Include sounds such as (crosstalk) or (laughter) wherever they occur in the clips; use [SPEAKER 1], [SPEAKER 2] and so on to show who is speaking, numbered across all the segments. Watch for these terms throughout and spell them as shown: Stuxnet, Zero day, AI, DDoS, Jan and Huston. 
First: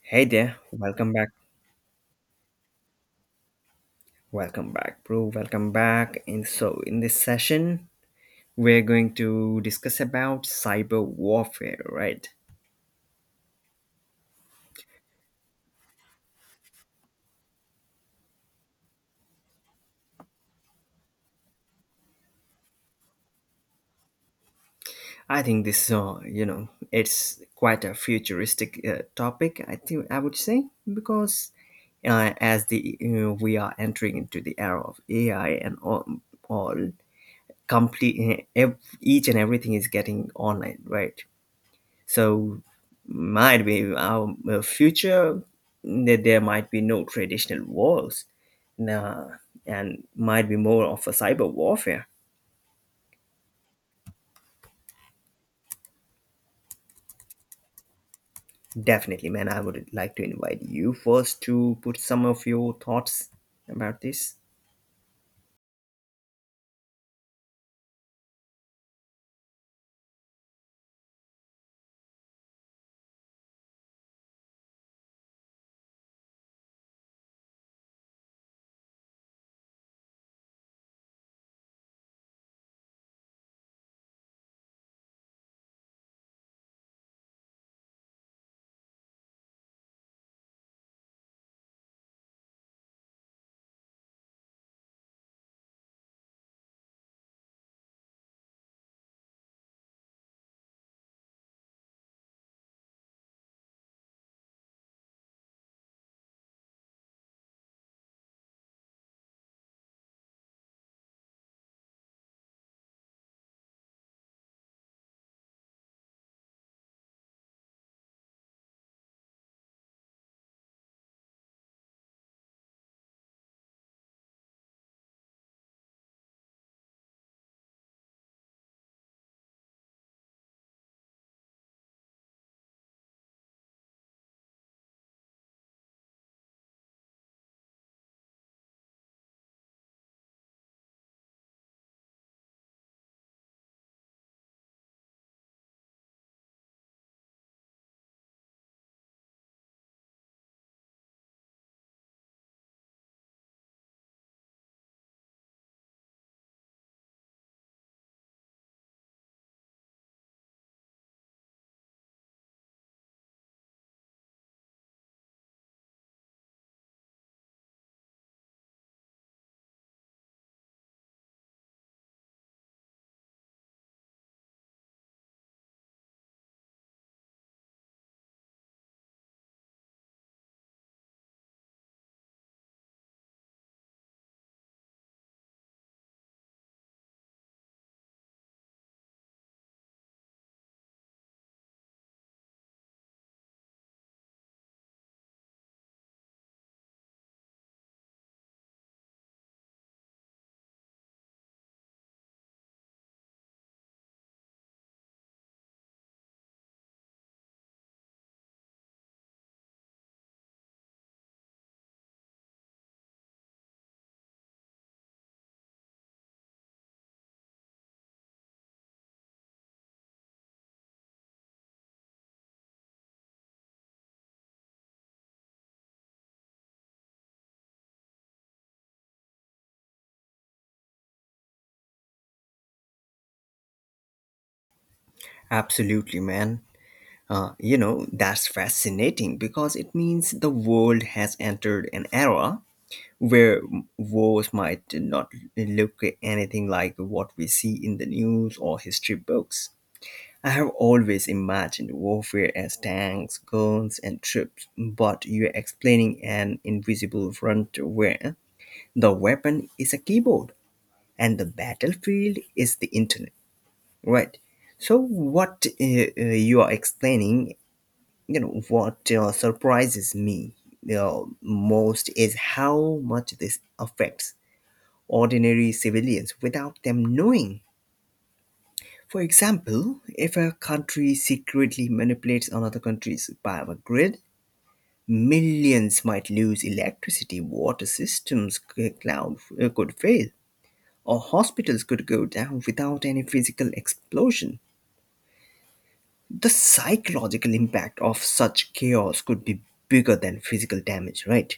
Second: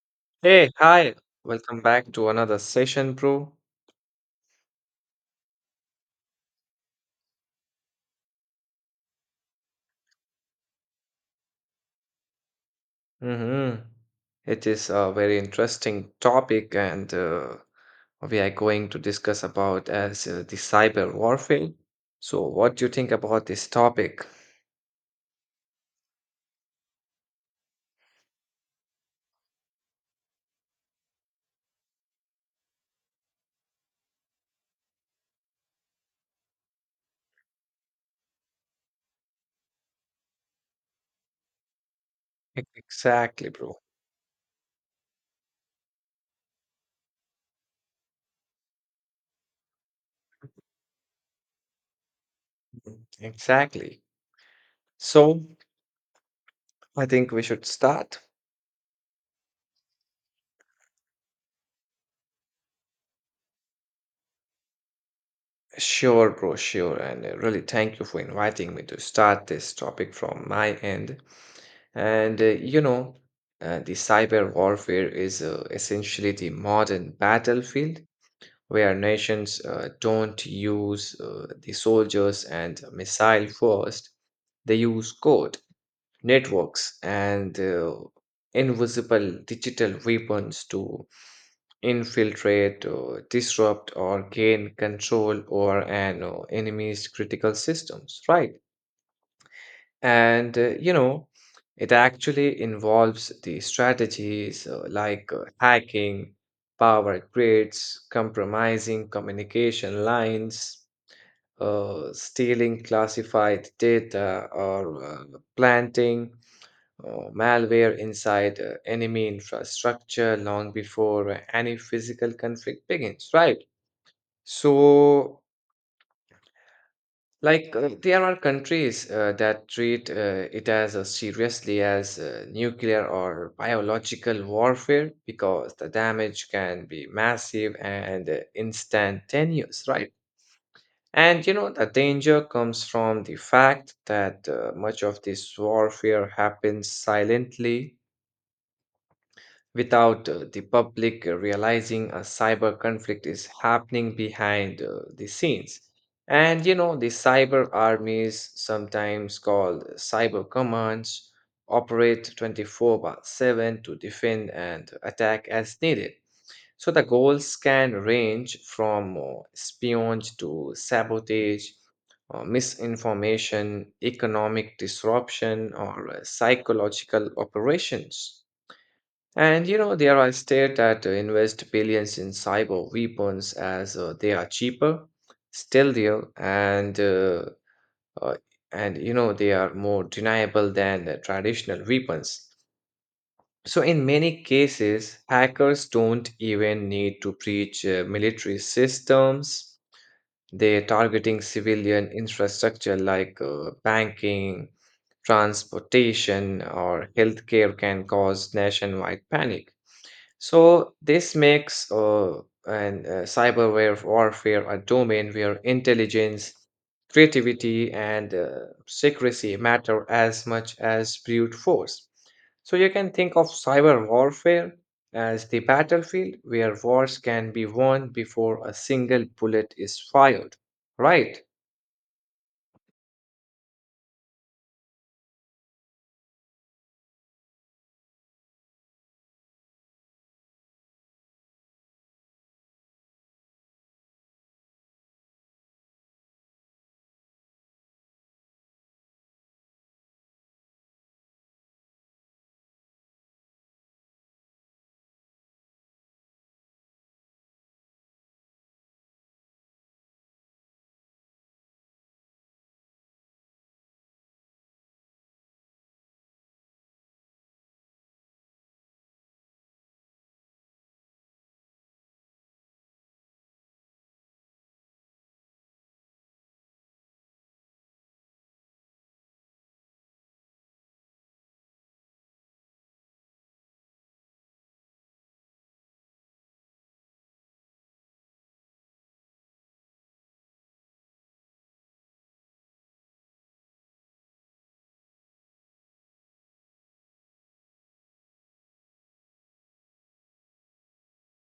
[SPEAKER 1] Hey there,
[SPEAKER 2] Hey,
[SPEAKER 1] welcome
[SPEAKER 2] hi.
[SPEAKER 1] back.
[SPEAKER 2] Welcome back to another session, bro.
[SPEAKER 1] Welcome back, bro. Welcome back. In this session, we're going to discuss about cyber warfare, right?
[SPEAKER 2] Mm-hmm. It is a very interesting topic, and we are going to discuss about as the cyber warfare. So, what do you think about this topic?
[SPEAKER 1] I think this it's quite a futuristic topic. I think I would say because as the we are entering into the era of AI and all complete each and everything is getting online, right? So
[SPEAKER 2] E- Exactly,
[SPEAKER 1] might
[SPEAKER 2] bro.
[SPEAKER 1] be our future that there might be no traditional wars, nah, and might be more of a cyber warfare.
[SPEAKER 2] Mm, exactly. So, I think we should start.
[SPEAKER 1] Definitely, man. I would like to invite you first to put some of your thoughts about this.
[SPEAKER 2] Sure, bro, sure. And really, thank you for inviting me to start this topic from my end. And you know, the cyber warfare is essentially the modern battlefield where nations don't use the soldiers and missile first, they use code, networks, and invisible digital weapons to infiltrate, disrupt, or gain control over an enemy's critical systems, right? And, you know, it actually involves the strategies like hacking power grids, compromising communication lines, stealing classified data, or planting malware inside enemy infrastructure long before any physical conflict begins, right? So, like, there are countries that treat it as seriously as nuclear or biological warfare because the damage can be massive and instantaneous, right? And you know, the danger comes from the fact that much of this warfare happens silently without the public realizing a cyber conflict is happening behind the scenes. And you know, the cyber armies, sometimes called cyber commands, operate 24/7 to defend and attack as needed. So the goals can range from espionage to sabotage, misinformation, economic disruption, or psychological operations. And you know, there are states that invest billions in cyber weapons as they are cheaper, stealthier, uh, and you know they are more deniable than the traditional weapons. So in many cases, hackers don't even need to breach military systems. They're targeting civilian infrastructure like banking, transportation, or healthcare can cause nationwide panic. So this makes cyberware warfare a domain where intelligence, creativity, and secrecy matter as much as brute force. So you can think of cyber warfare as the battlefield where wars can be won before a single bullet is fired. Right?
[SPEAKER 1] Absolutely, man. That's fascinating because it means the world has entered an era where wars might not look anything like what we see in the news or history books. I have always imagined warfare as tanks, guns, and troops, but you're explaining an invisible front where the weapon is a keyboard and the battlefield is the internet, right? So what you are explaining, what surprises me most is how much this affects ordinary civilians without them knowing. For example, if a country secretly manipulates another country's power grid, millions might lose electricity, water systems cloud could fail, or hospitals could go down without any physical explosion. The psychological impact of such chaos could be bigger than physical damage, right?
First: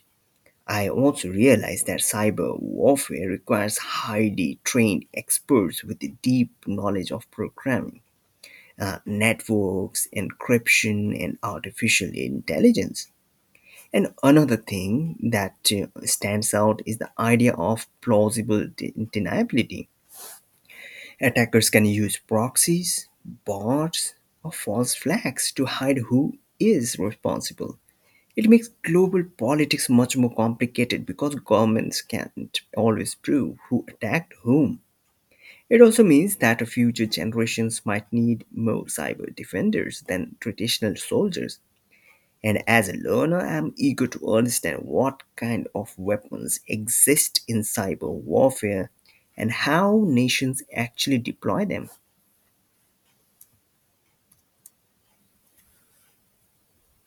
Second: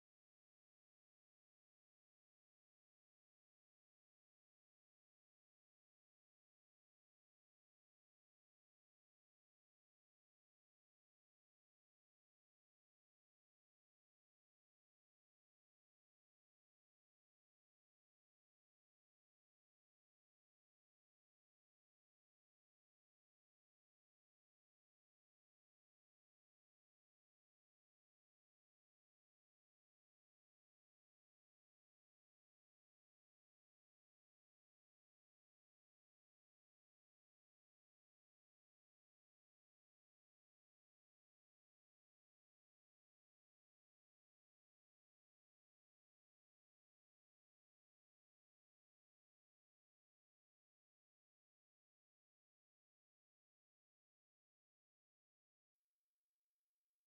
[SPEAKER 1] I also realize that cyber warfare requires highly trained experts with a deep knowledge of programming, networks, encryption, and artificial intelligence. And another thing that stands out is the idea of plausible deniability. Attackers can use proxies, bots, or false flags to hide who is responsible. It makes global politics much more complicated because governments can't always prove who attacked whom. It also means that future generations might need more cyber defenders than traditional soldiers. And as a learner, I'm eager to understand what kind of weapons exist in cyber warfare and how nations actually deploy them.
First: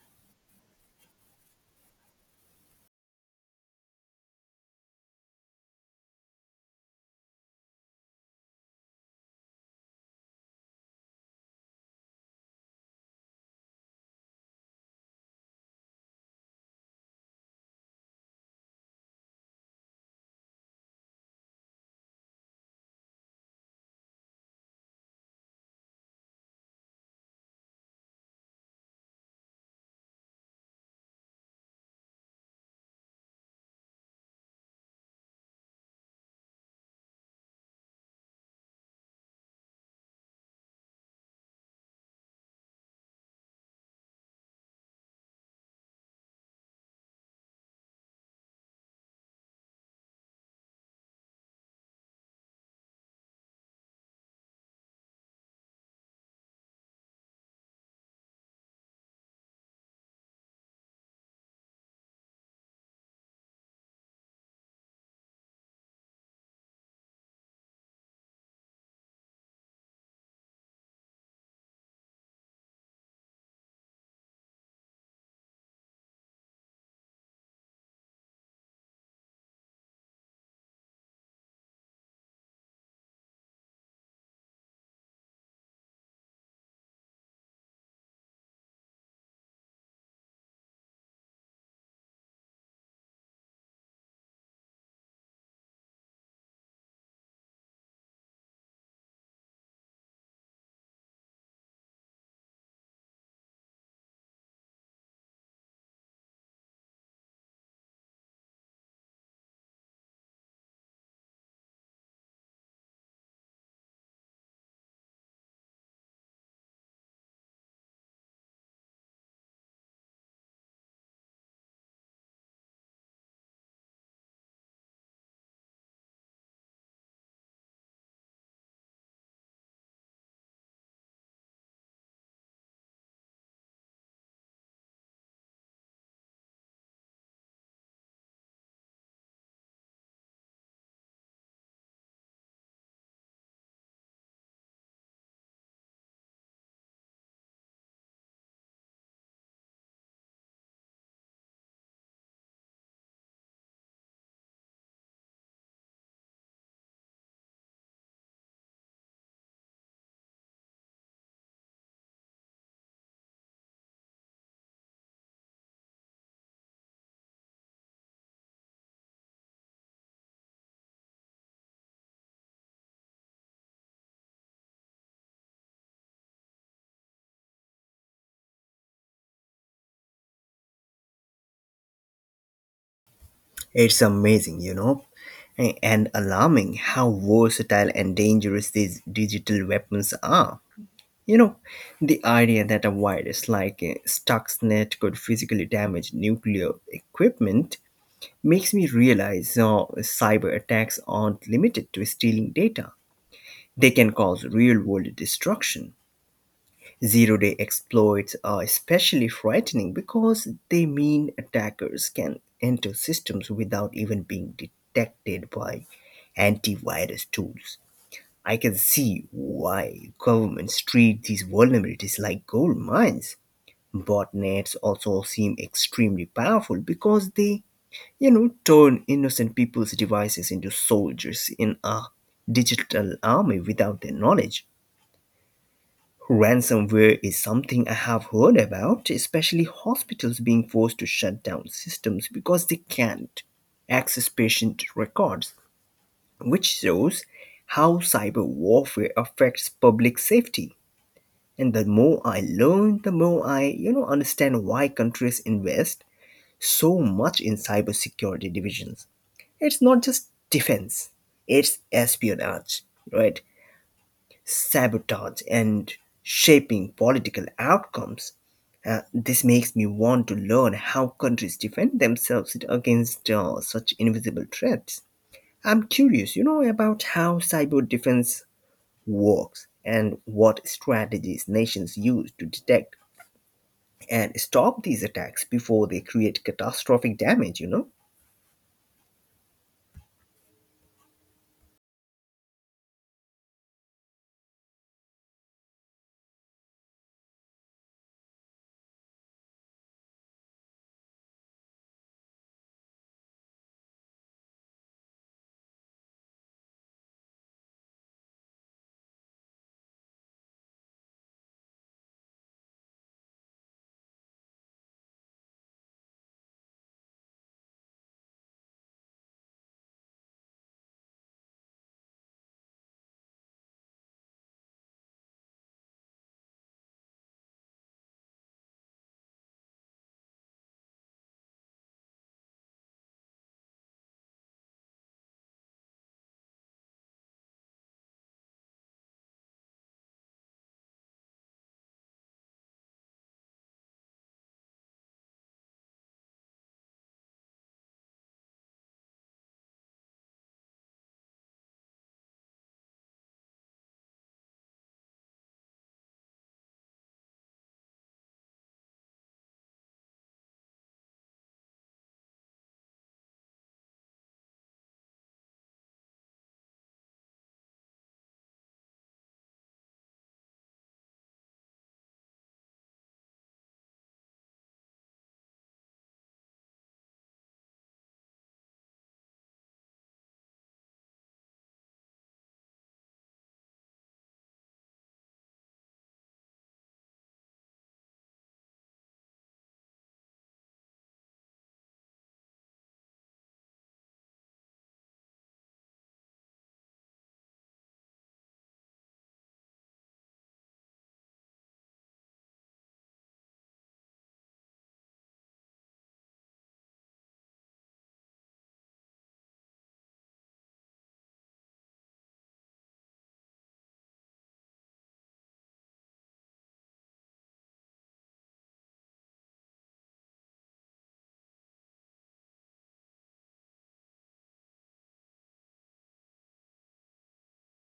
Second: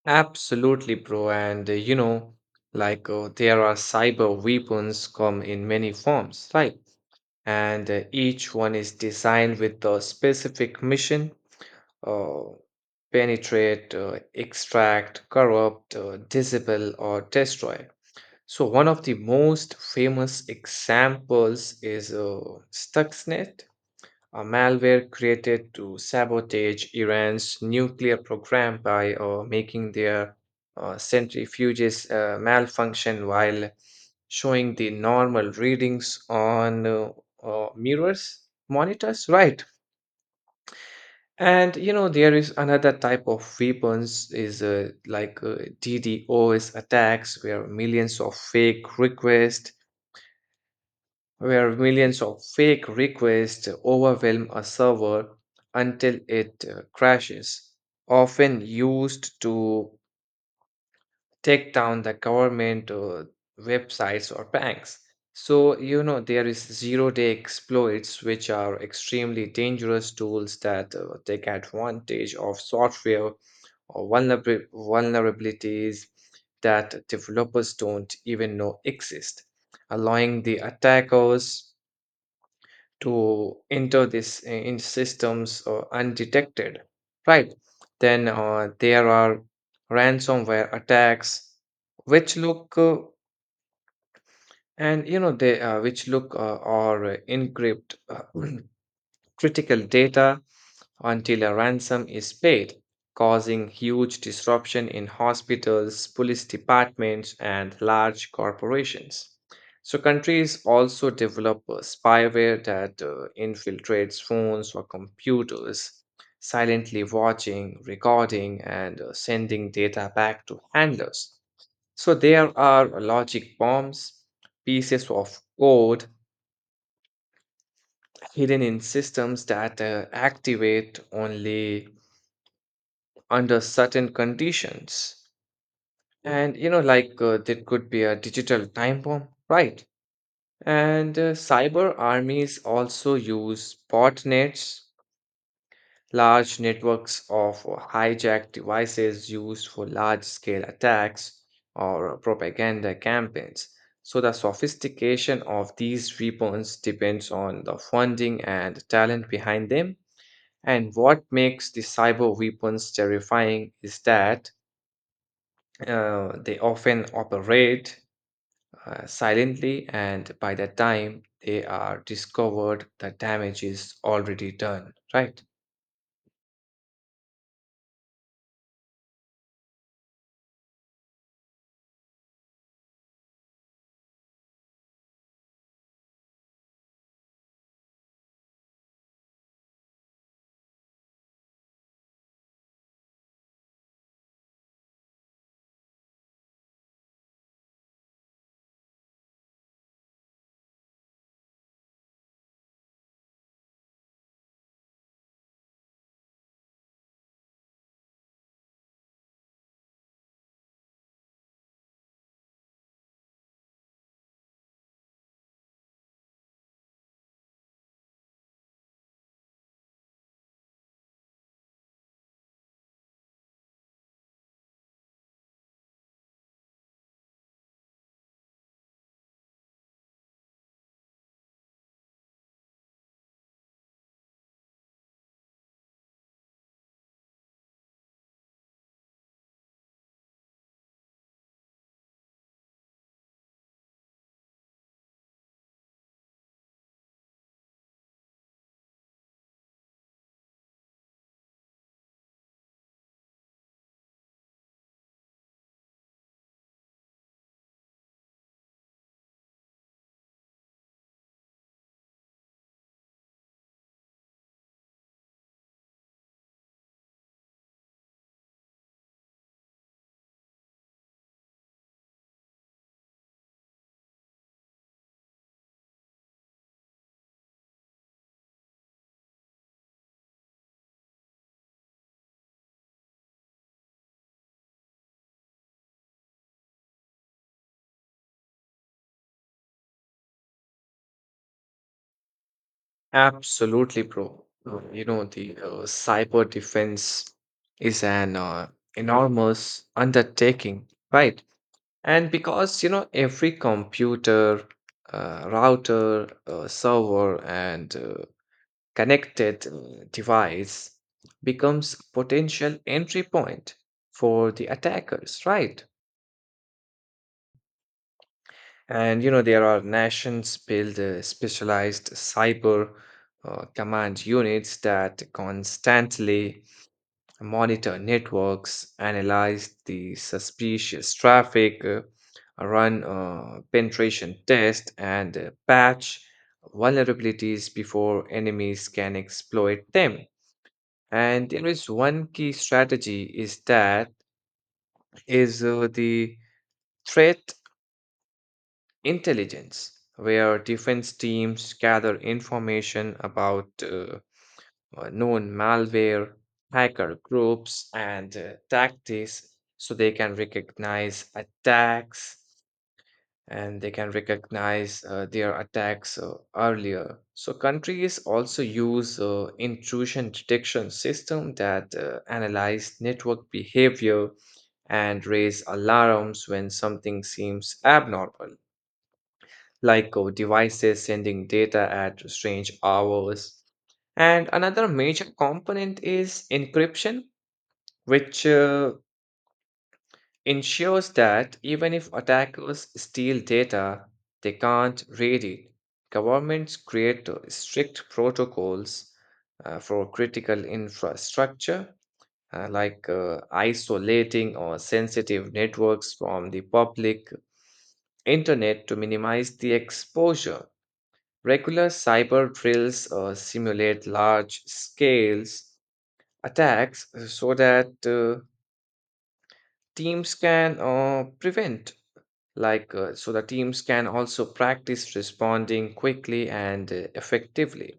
[SPEAKER 2] Absolutely, bro. And you know, like there are cyber weapons come in many forms, right? And each one is designed with a specific mission, uh, penetrate, extract, corrupt, disable, or destroy. So, one of the most famous examples is Stuxnet, a malware created to sabotage Iran's nuclear program by making their centrifuges malfunction while showing the normal readings on mirrors, monitors, right? And you know there is another type of weapons is like DDoS attacks where millions of fake requests overwhelm a server until it crashes, often used to take down the government websites or banks. So, you know, there is zero-day exploits, which are extremely dangerous tools that take advantage of software or vulnerabilities that developers don't even know exist, allowing the attackers to enter this in systems undetected, right? Then there are ransomware attacks which look and you know they which look or encrypt (clears throat) critical data until a ransom is paid, causing huge disruption in hospitals, police departments, and large corporations. So, countries also develop spyware that infiltrates phones or computers, silently watching, recording, and sending data back to handlers. So, there are logic bombs, pieces of code hidden in systems that activate only under certain conditions, and you know like there could be a digital time bomb, right? And cyber armies also use botnets, large networks of hijacked devices used for large scale attacks or propaganda campaigns. So the sophistication of these weapons depends on the funding and talent behind them, and what makes the cyber weapons terrifying is that they often operate silently, and by the time they are discovered, the damage is already done, right?
[SPEAKER 1] It's amazing, you know, and alarming how versatile and dangerous these digital weapons are. You know, the idea that a virus like Stuxnet could physically damage nuclear equipment makes me realize cyber attacks aren't limited to stealing data. They can cause real world destruction. Zero day exploits are especially frightening because they mean attackers can enter systems without even being detected by antivirus tools. I can see why governments treat these vulnerabilities like gold mines. Botnets also seem extremely powerful because they, you know, turn innocent people's devices into soldiers in a digital army without their knowledge. Ransomware is something I have heard about, especially hospitals being forced to shut down systems because they can't access patient records, which shows how cyber warfare affects public safety. And the more I learn, the more I understand why countries invest so much in cybersecurity divisions. It's not just defense, it's espionage, right? Sabotage and shaping political outcomes. This makes me want to learn how countries defend themselves against such invisible threats. I'm curious, you know, about how cyber defense works and what strategies nations use to detect and stop these attacks before they create catastrophic damage, you know.
[SPEAKER 2] Absolutely, bro. You know, the cyber defense is an enormous undertaking, right? And because, you know, every computer, router, server, and connected device becomes potential entry point for the attackers, right? And you know there are nations build specialized cyber command units that constantly monitor networks, analyze the suspicious traffic, run penetration tests, and patch vulnerabilities before enemies can exploit them. And there is one key strategy is that is the threat intelligence, where defense teams gather information about known malware, hacker groups, and tactics so they can recognize attacks and they can recognize their attacks earlier. So countries also use intrusion detection system that analyze network behavior and raise alarms when something seems abnormal, like devices sending data at strange hours. And another major component is encryption, which ensures that even if attackers steal data, they can't read it. Governments create strict protocols for critical infrastructure, like isolating or sensitive networks from the public internet to minimize the exposure. Regular cyber drills simulate large scales attacks so that teams can prevent like so the teams can also practice responding quickly and effectively.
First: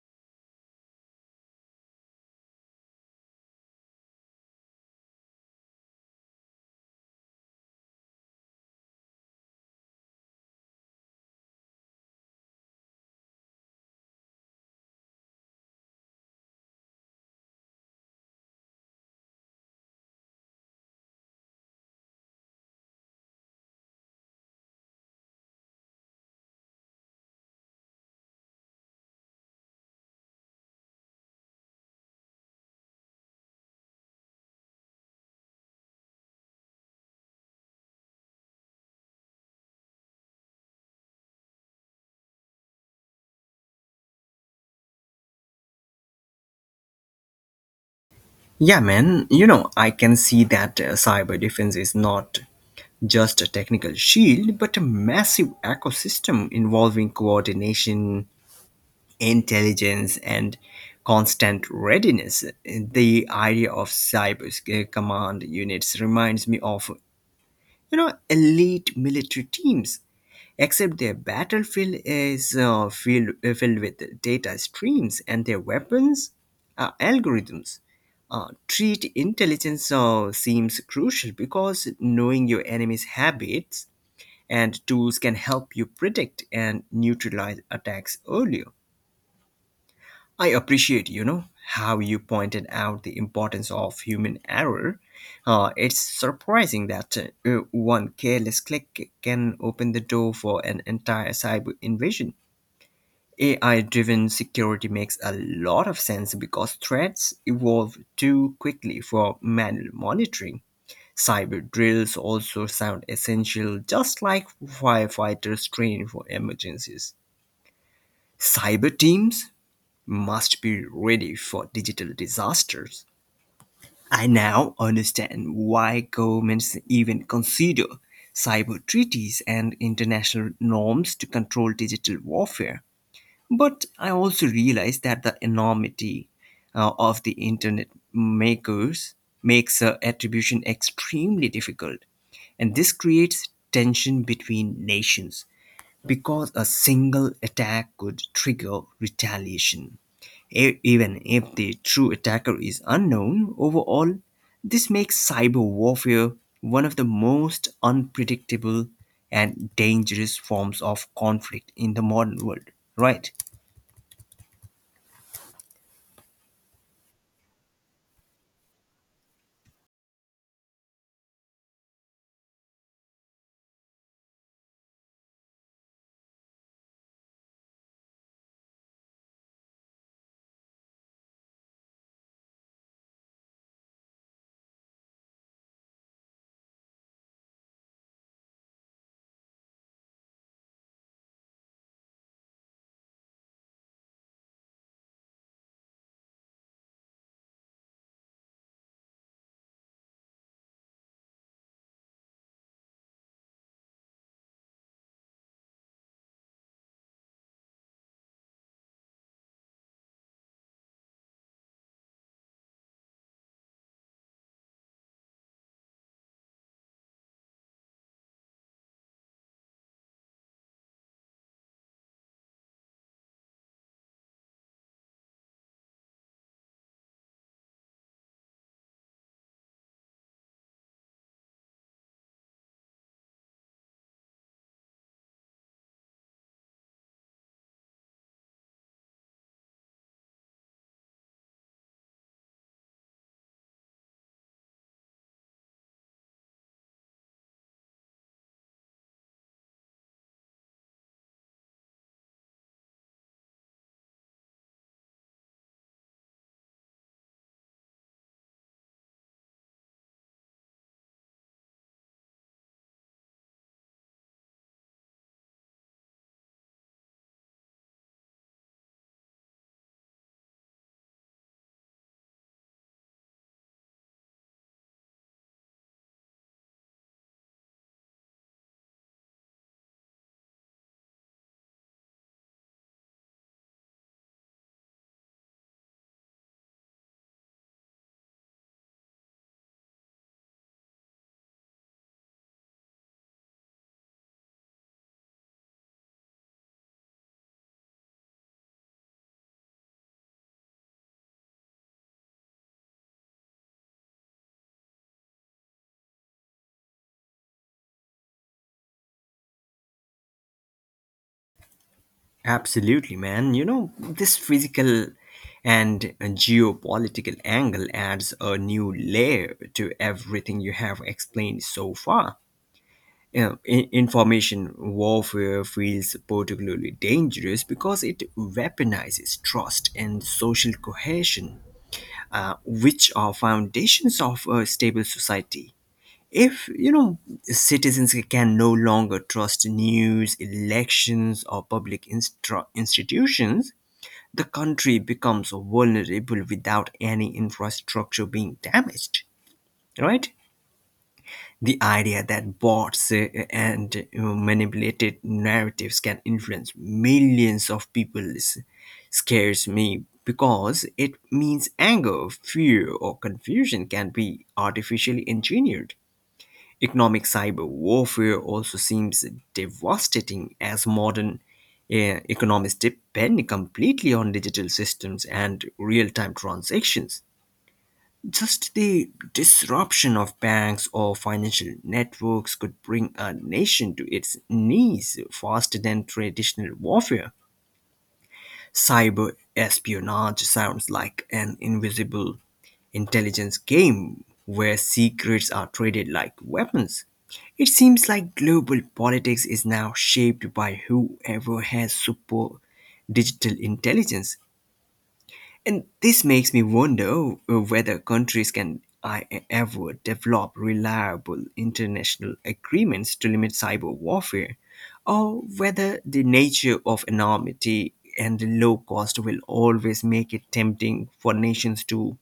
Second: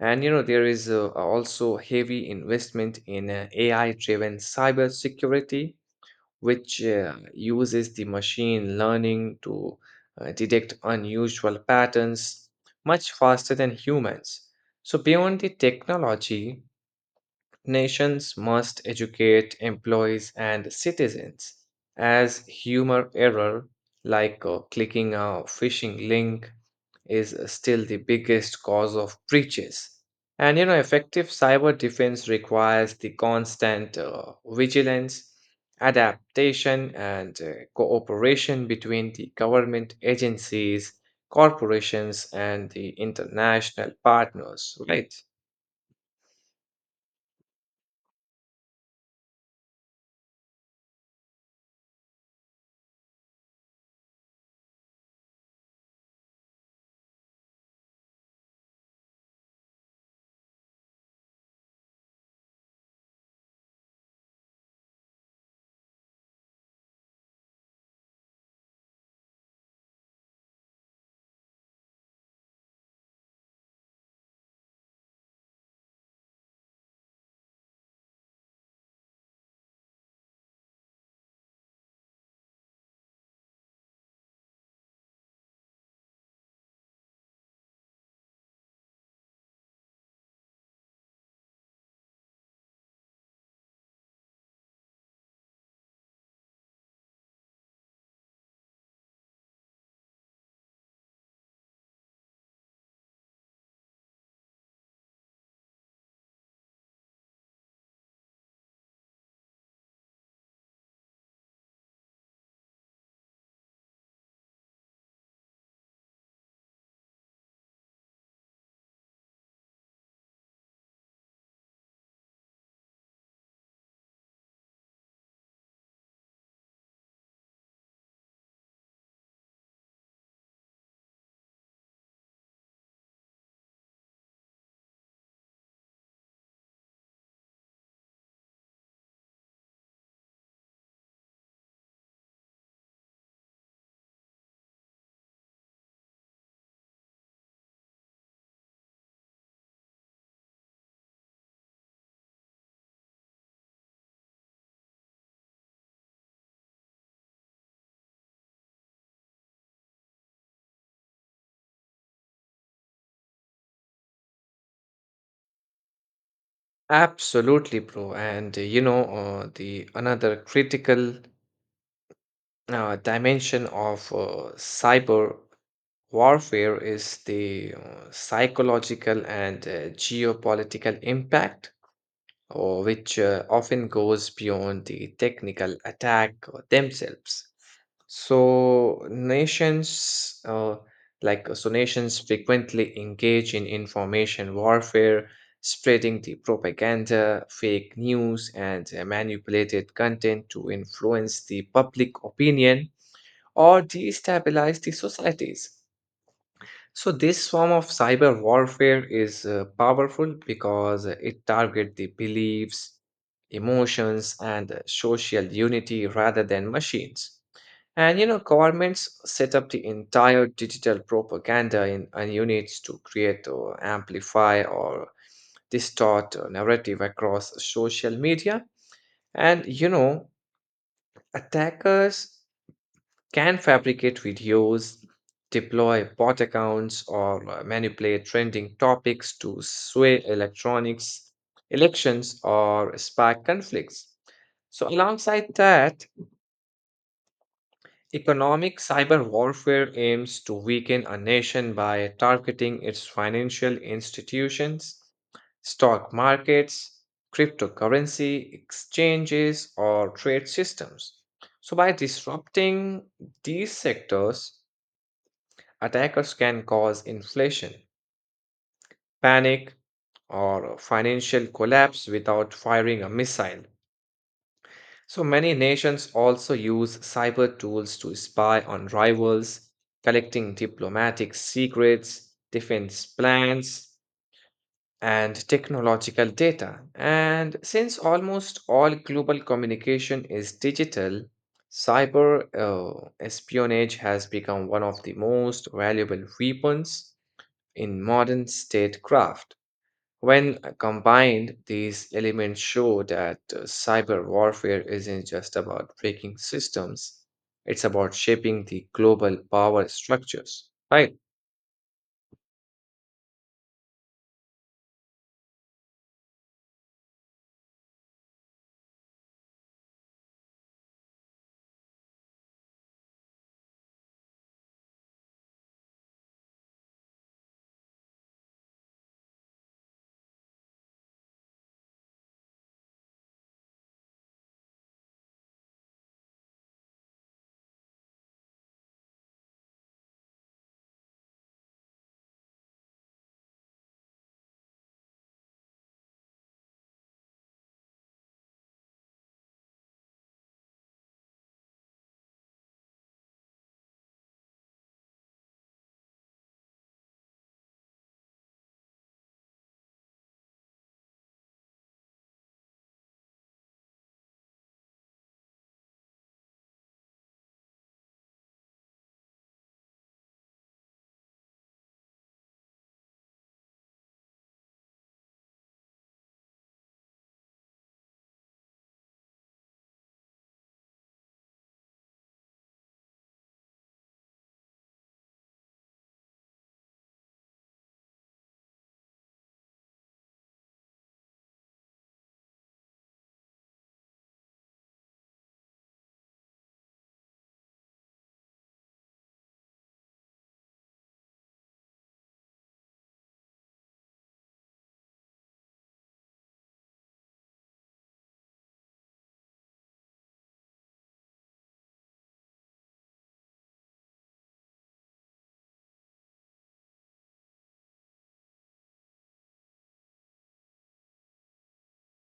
[SPEAKER 2] And you know there is also heavy investment in ai driven cyber security which uses the machine learning to detect unusual patterns much faster than humans. So beyond the technology, nations must educate employees and citizens as humor error like clicking a phishing link is still the biggest cause of breaches. And you know, effective cyber defense requires the constant vigilance, adaptation, and cooperation between the government agencies, corporations, and the international partners, right?
[SPEAKER 1] Yeah, man, you know, I can see that cyber defense is not just a technical shield, but a massive ecosystem involving coordination, intelligence, and constant readiness. The idea of cyber command units reminds me of, you know, elite military teams, except their battlefield is filled with data streams and their weapons are algorithms. Treat intelligence seems crucial because knowing your enemy's habits and tools can help you predict and neutralize attacks earlier. I appreciate, you know, how you pointed out the importance of human error. It's surprising that one careless click can open the door for an entire cyber invasion. AI driven security makes a lot of sense because threats evolve too quickly for manual monitoring. Cyber drills also sound essential, just like firefighters train for emergencies. Cyber teams must be ready for digital disasters. I now understand why governments even consider cyber treaties and international norms to control digital warfare. But I also realize that the enormity of the internet makers makes attribution extremely difficult. And this creates tension between nations because a single attack could trigger retaliation. Even if the true attacker is unknown overall, this makes cyber warfare one of the most unpredictable and dangerous forms of conflict in the modern world, right?
[SPEAKER 2] Absolutely, bro. And you know, the another critical dimension of cyber warfare is the psychological and geopolitical impact, which often goes beyond the technical attack themselves. So nations, like so nations frequently engage in information warfare, spreading the propaganda, fake news, and manipulated content to influence the public opinion or destabilize the societies. So this form of cyber warfare is powerful because it targets the beliefs, emotions, and social unity rather than machines. And you know, governments set up the entire digital propaganda in units to create or amplify or distort a narrative across social media. And you know, attackers can fabricate videos, deploy bot accounts, or manipulate trending topics to sway electronics elections or spark conflicts. So, alongside that, economic cyber warfare aims to weaken a nation by targeting its financial institutions, stock markets, cryptocurrency exchanges, or trade systems. So, by disrupting these sectors, attackers can cause inflation, panic, or financial collapse without firing a missile. So many nations also use cyber tools to spy on rivals, collecting diplomatic secrets, defense plans, and technological data. And since almost all global communication is digital, cyber espionage has become one of the most valuable weapons in modern statecraft. When combined, these elements show that cyber warfare isn't just about breaking systems, it's about shaping the global power structures, right?
[SPEAKER 1] Absolutely, man. You know, this physical and geopolitical angle adds a new layer to everything you have explained so far. Yeah, information warfare feels particularly dangerous because it weaponizes trust and social cohesion, which are foundations of a stable society. If, you know, citizens can no longer trust news, elections, or public institutions, the country becomes vulnerable without any infrastructure being damaged. Right? The idea that bots and manipulated narratives can influence millions of people is- scares me because it means anger, fear, or confusion can be artificially engineered. Economic cyber warfare also seems devastating as modern economies depend completely on digital systems and real time transactions. Just the disruption of banks or financial networks could bring a nation to its knees faster than traditional warfare. Cyber espionage sounds like an invisible intelligence game where secrets are traded like weapons. It seems like global politics is now shaped by whoever has super digital intelligence. And this makes me wonder whether countries can I ever develop reliable international agreements to limit cyber warfare, or whether the nature of anonymity and the low cost will always make it tempting for nations to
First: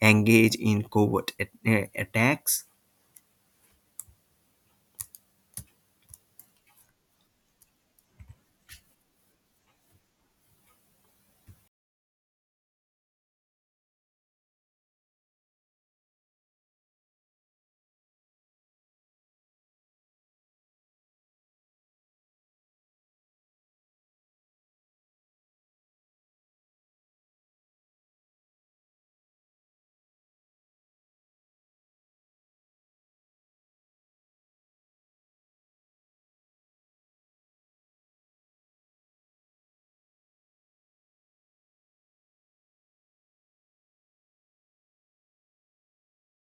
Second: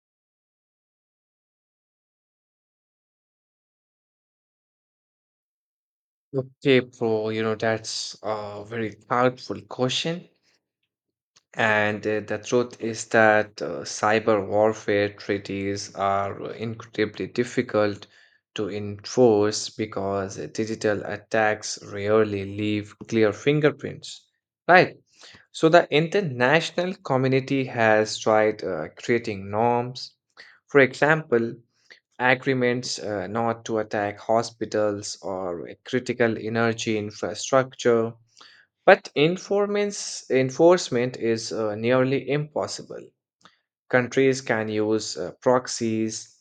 [SPEAKER 1] engage in covert attacks.
[SPEAKER 2] Okay, bro, you know, that's a very thoughtful question. And the truth is that cyber warfare treaties are incredibly difficult to enforce because digital attacks rarely leave clear fingerprints, right? So the international community has tried creating norms. For example, agreements not to attack hospitals or critical energy infrastructure, but informants, enforcement is nearly impossible. Countries can use proxies,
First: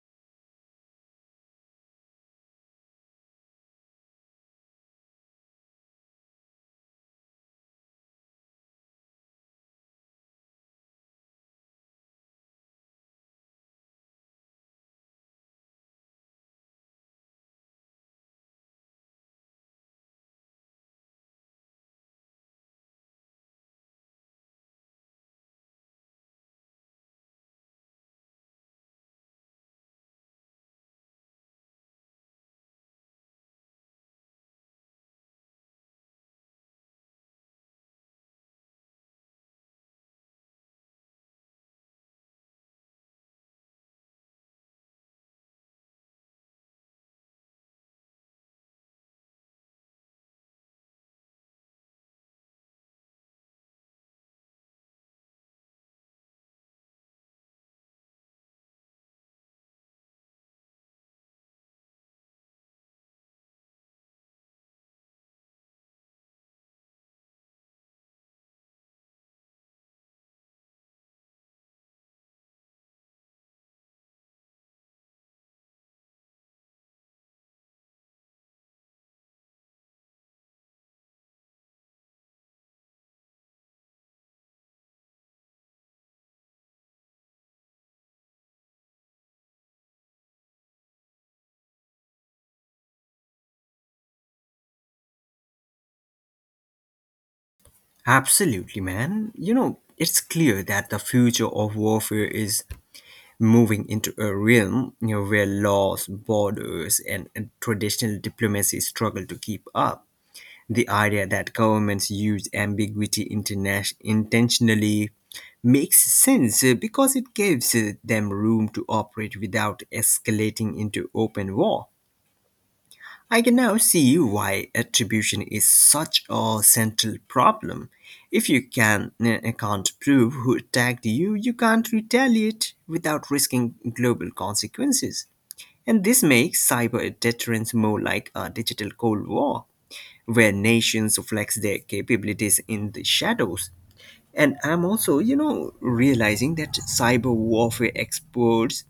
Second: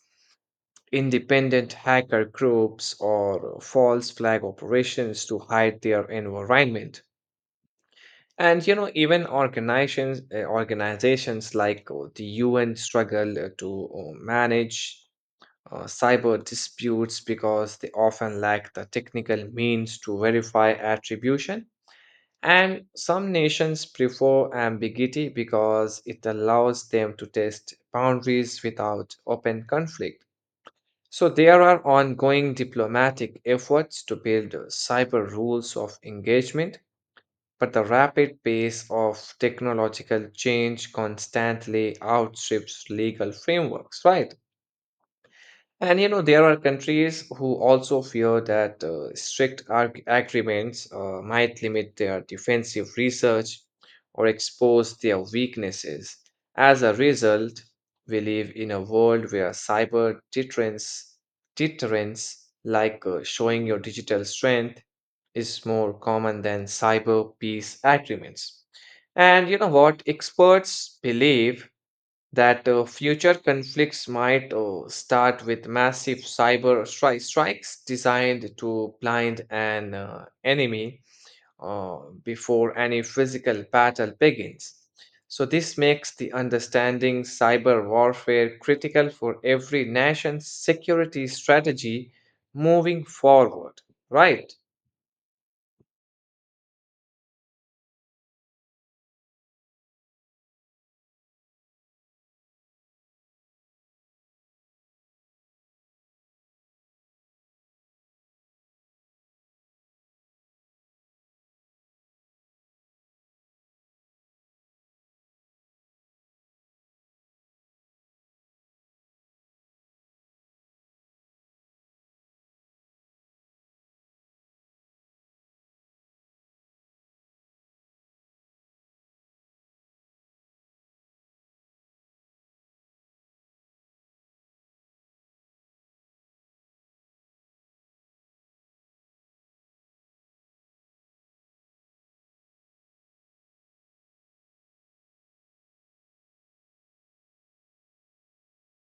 [SPEAKER 2] independent hacker groups, or false flag operations to hide their environment. And you know, even organizations like the UN struggle to manage cyber disputes because they often lack the technical means to verify attribution. And some nations prefer ambiguity because it allows them to test boundaries without open conflict. So there are ongoing diplomatic efforts to build cyber rules of engagement, but the rapid pace of technological change constantly outstrips legal frameworks, right? And you know, there are countries who also fear that strict arg- agreements might limit their defensive research or expose their weaknesses. As a result, we live in a world where cyber deterrence, deterrence like showing your digital strength, is more common than cyber peace agreements. And you know what? Experts believe that future conflicts might start with massive strikes designed to blind an enemy before any physical battle begins. So, this makes the understanding cyber warfare critical for every nation's security strategy moving forward, right?
[SPEAKER 1] Absolutely, man. You know, it's clear that the future of warfare is moving into a realm, you know, where laws, borders, and traditional diplomacy struggle to keep up. The idea that governments use ambiguity intentionally makes sense because it gives them room to operate without escalating into open war. I can now see why attribution is such a central problem. If you can't prove who attacked you, you can't retaliate without risking global consequences. And this makes cyber deterrence more like a digital Cold War, where nations flex their capabilities in the shadows. And I'm also, you know, realizing that cyber warfare experts,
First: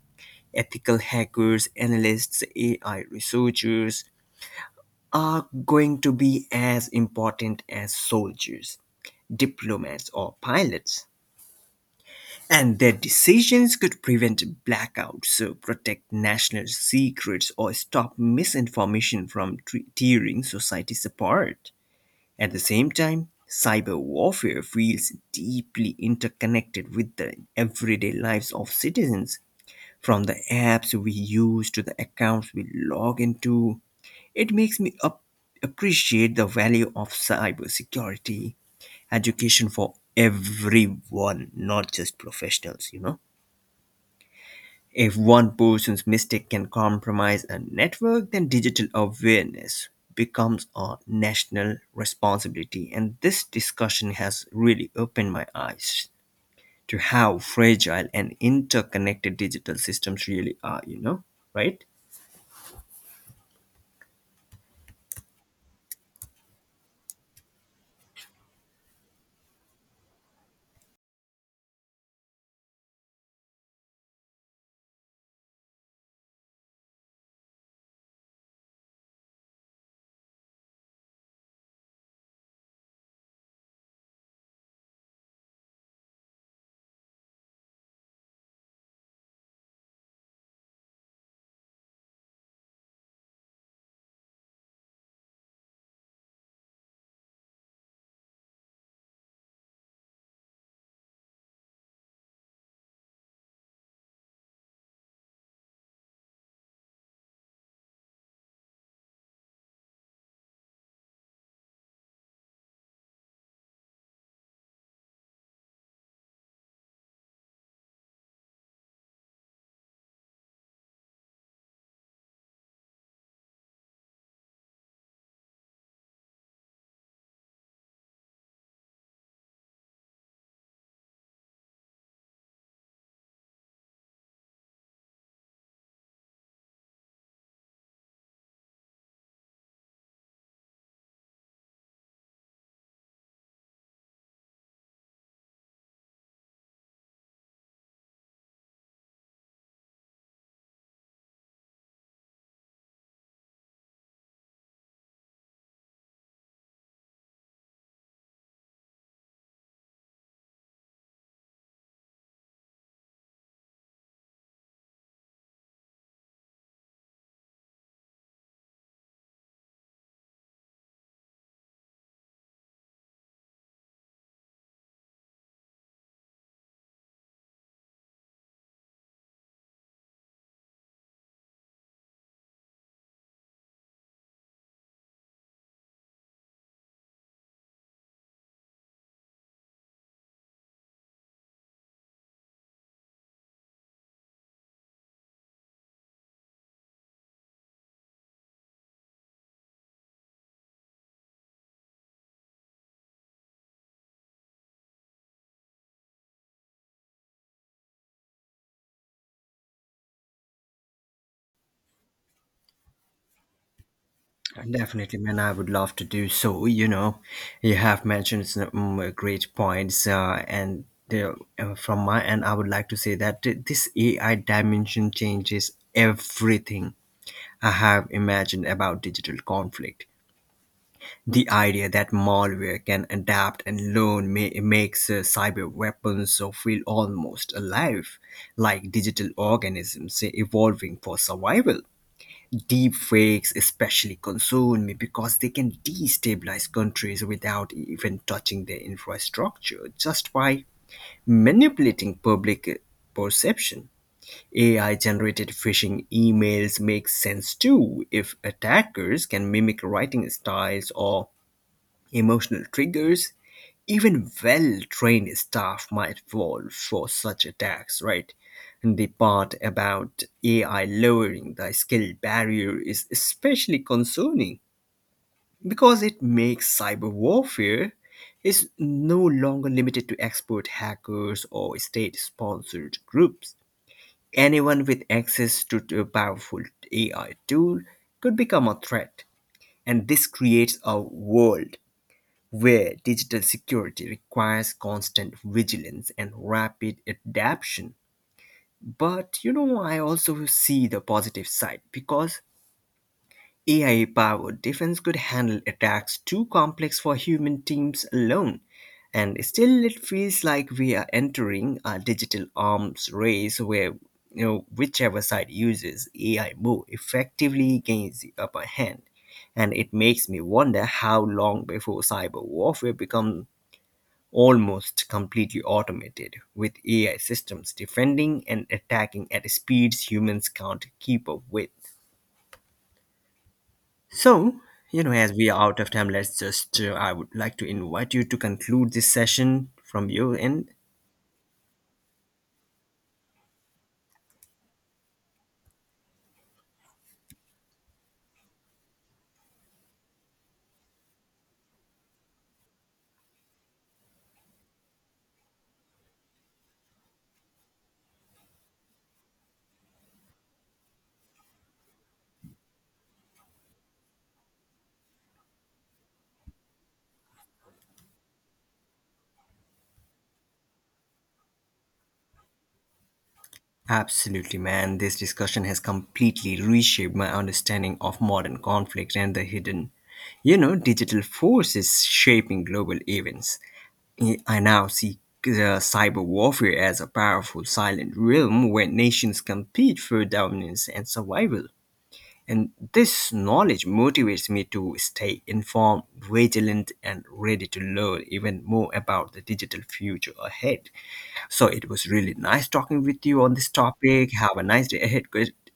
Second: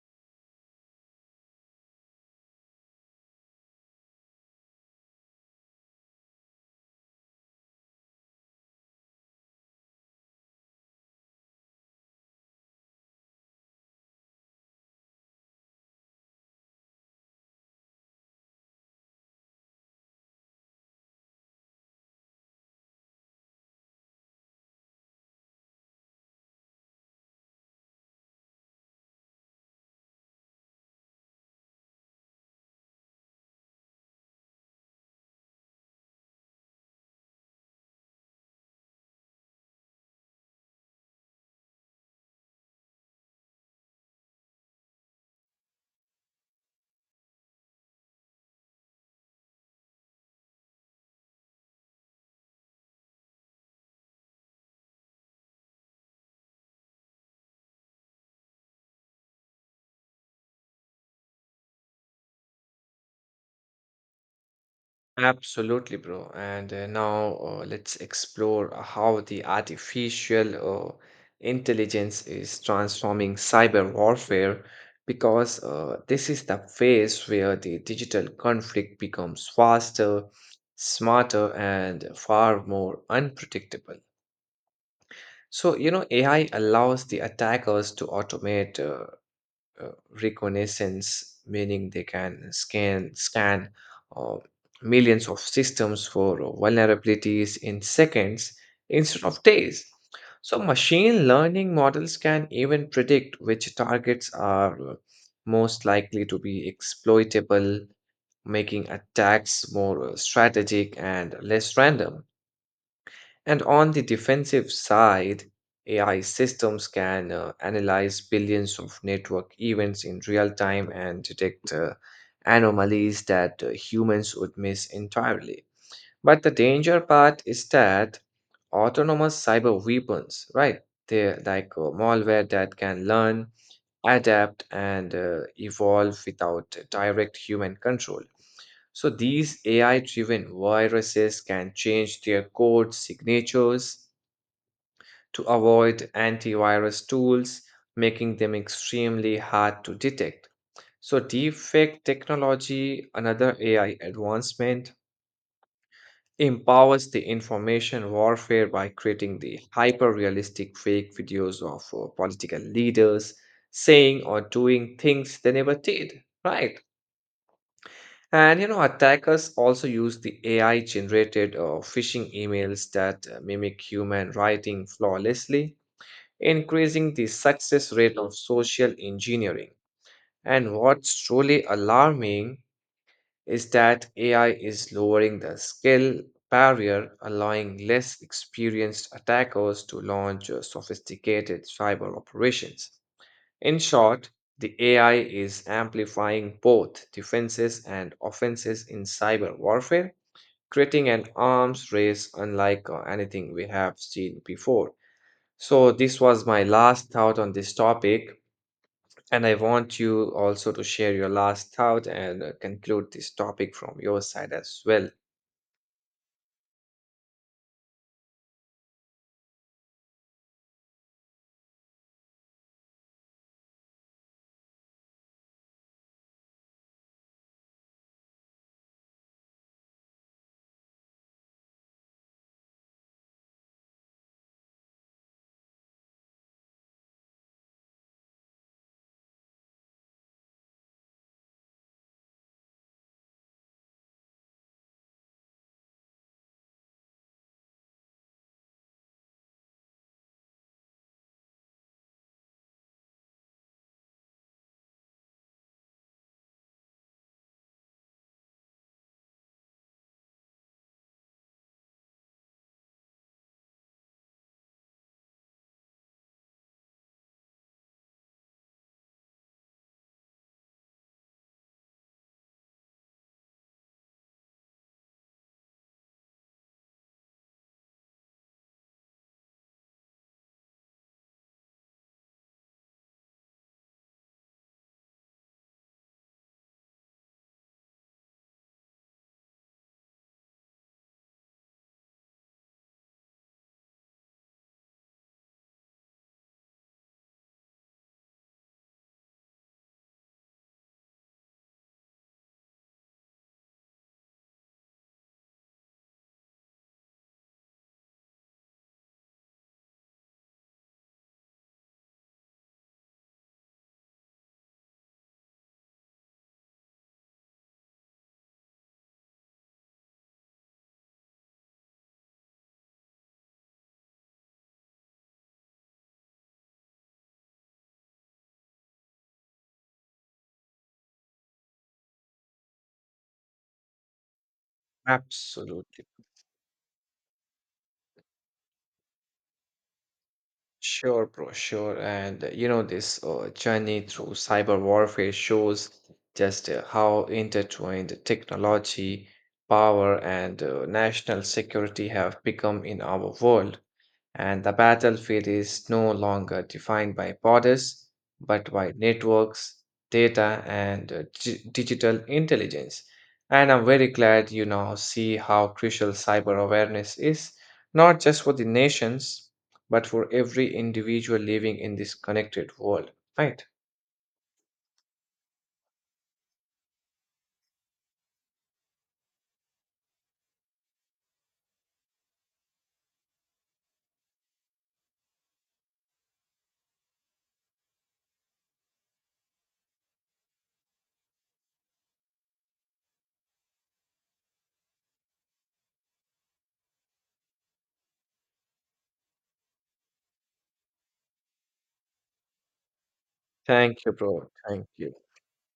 [SPEAKER 1] ethical hackers, analysts, AI researchers, are going to be as important as soldiers, diplomats, or pilots. And their decisions could prevent blackouts, protect national secrets, or stop misinformation from tearing societies apart. At the same time, cyber warfare feels deeply interconnected with the everyday lives of citizens, from the apps we use to the accounts we log into. It makes me up appreciate the value of cybersecurity education for everyone, not just professionals, you know. If one person's mistake can compromise a network, then digital awareness becomes a national responsibility. And this discussion has really opened my eyes to how fragile and interconnected digital systems really are, you know, right?
[SPEAKER 2] Absolutely, bro. And now let's explore how the artificial intelligence is transforming cyber warfare because this is the phase where the digital conflict becomes faster, smarter, and far more unpredictable. So, you know, AI allows the attackers to automate uh, reconnaissance, meaning they can scan uh, millions of systems for vulnerabilities in seconds instead of days. So machine learning models can even predict which targets are most likely to be exploitable, making attacks more strategic and less random. And on the defensive side, AI systems can analyze billions of network events in real time and detect anomalies that humans would miss entirely. But the danger part is that autonomous cyber weapons, right? They're like malware that can learn, adapt and evolve without direct human control. So these AI-driven viruses can change their code signatures to avoid antivirus tools, making them extremely hard to detect. So deepfake technology, another AI advancement, empowers the information warfare by creating the hyper realistic fake videos of political leaders saying or doing things they never did, right? And you know, attackers also use the AI generated phishing emails that mimic human writing flawlessly, increasing the success rate of social engineering. And what's truly alarming is that AI is lowering the skill barrier, allowing less experienced attackers to launch sophisticated cyber operations. In short, the AI is amplifying both defenses and offenses in cyber warfare, creating an arms race unlike anything we have seen before. So, this was my last thought on this topic. And I want you also to share your last thought and conclude this topic from your side as well.
[SPEAKER 1] Definitely, man. I would love to do so. You know, you have mentioned some great points, and uh, from my end, I would like to say that this AI dimension changes everything I have imagined about digital conflict. The idea that malware can adapt and learn makes cyber weapons so feel almost alive, like digital organisms evolving for survival. Deep fakes especially concern me because they can destabilize countries without even touching their infrastructure just by manipulating public perception. AI generated phishing emails make sense too. If attackers can mimic writing styles or emotional triggers, even well trained staff might fall for such attacks, right? And the part about AI lowering the skill barrier is especially concerning because it makes cyber warfare is no longer limited to expert hackers or state sponsored groups. Anyone with access to a powerful AI tool could become a threat, and this creates a world where digital security requires constant vigilance and rapid adaptation. But you know, I also see the positive side because AI powered defense could handle attacks too complex for human teams alone. And still, it feels like we are entering a digital arms race where, you know, whichever side uses AI more effectively gains the upper hand, and it makes me wonder how long before cyber warfare become almost completely automated, with AI systems defending and attacking at speeds humans can't keep up with. So, you know, as we are out of
[SPEAKER 2] Absolutely.
[SPEAKER 1] time, let's just, I would like to invite you to conclude this session from your end.
[SPEAKER 2] Sure, bro, sure. And you know, this journey through cyber warfare shows just how intertwined technology, power, and national security have become in our world. And the battlefield is no longer defined by borders but by networks, data, and digital intelligence. And I'm very glad you now see how crucial cyber awareness is, not just for the nations, but for every individual living in this connected world. Right.
[SPEAKER 1] Absolutely, man. This discussion has completely reshaped my understanding of modern conflict and the hidden, you know, digital forces shaping global events. I now see cyber warfare as a powerful silent realm where nations compete for dominance and survival. And this knowledge motivates me to stay informed, vigilant, and ready to learn even more about the digital future ahead. So it was really nice talking with you on this
[SPEAKER 2] Thank you,
[SPEAKER 1] topic.
[SPEAKER 2] bro.
[SPEAKER 1] Have a
[SPEAKER 2] Thank
[SPEAKER 1] nice day
[SPEAKER 2] you.
[SPEAKER 1] ahead. Good.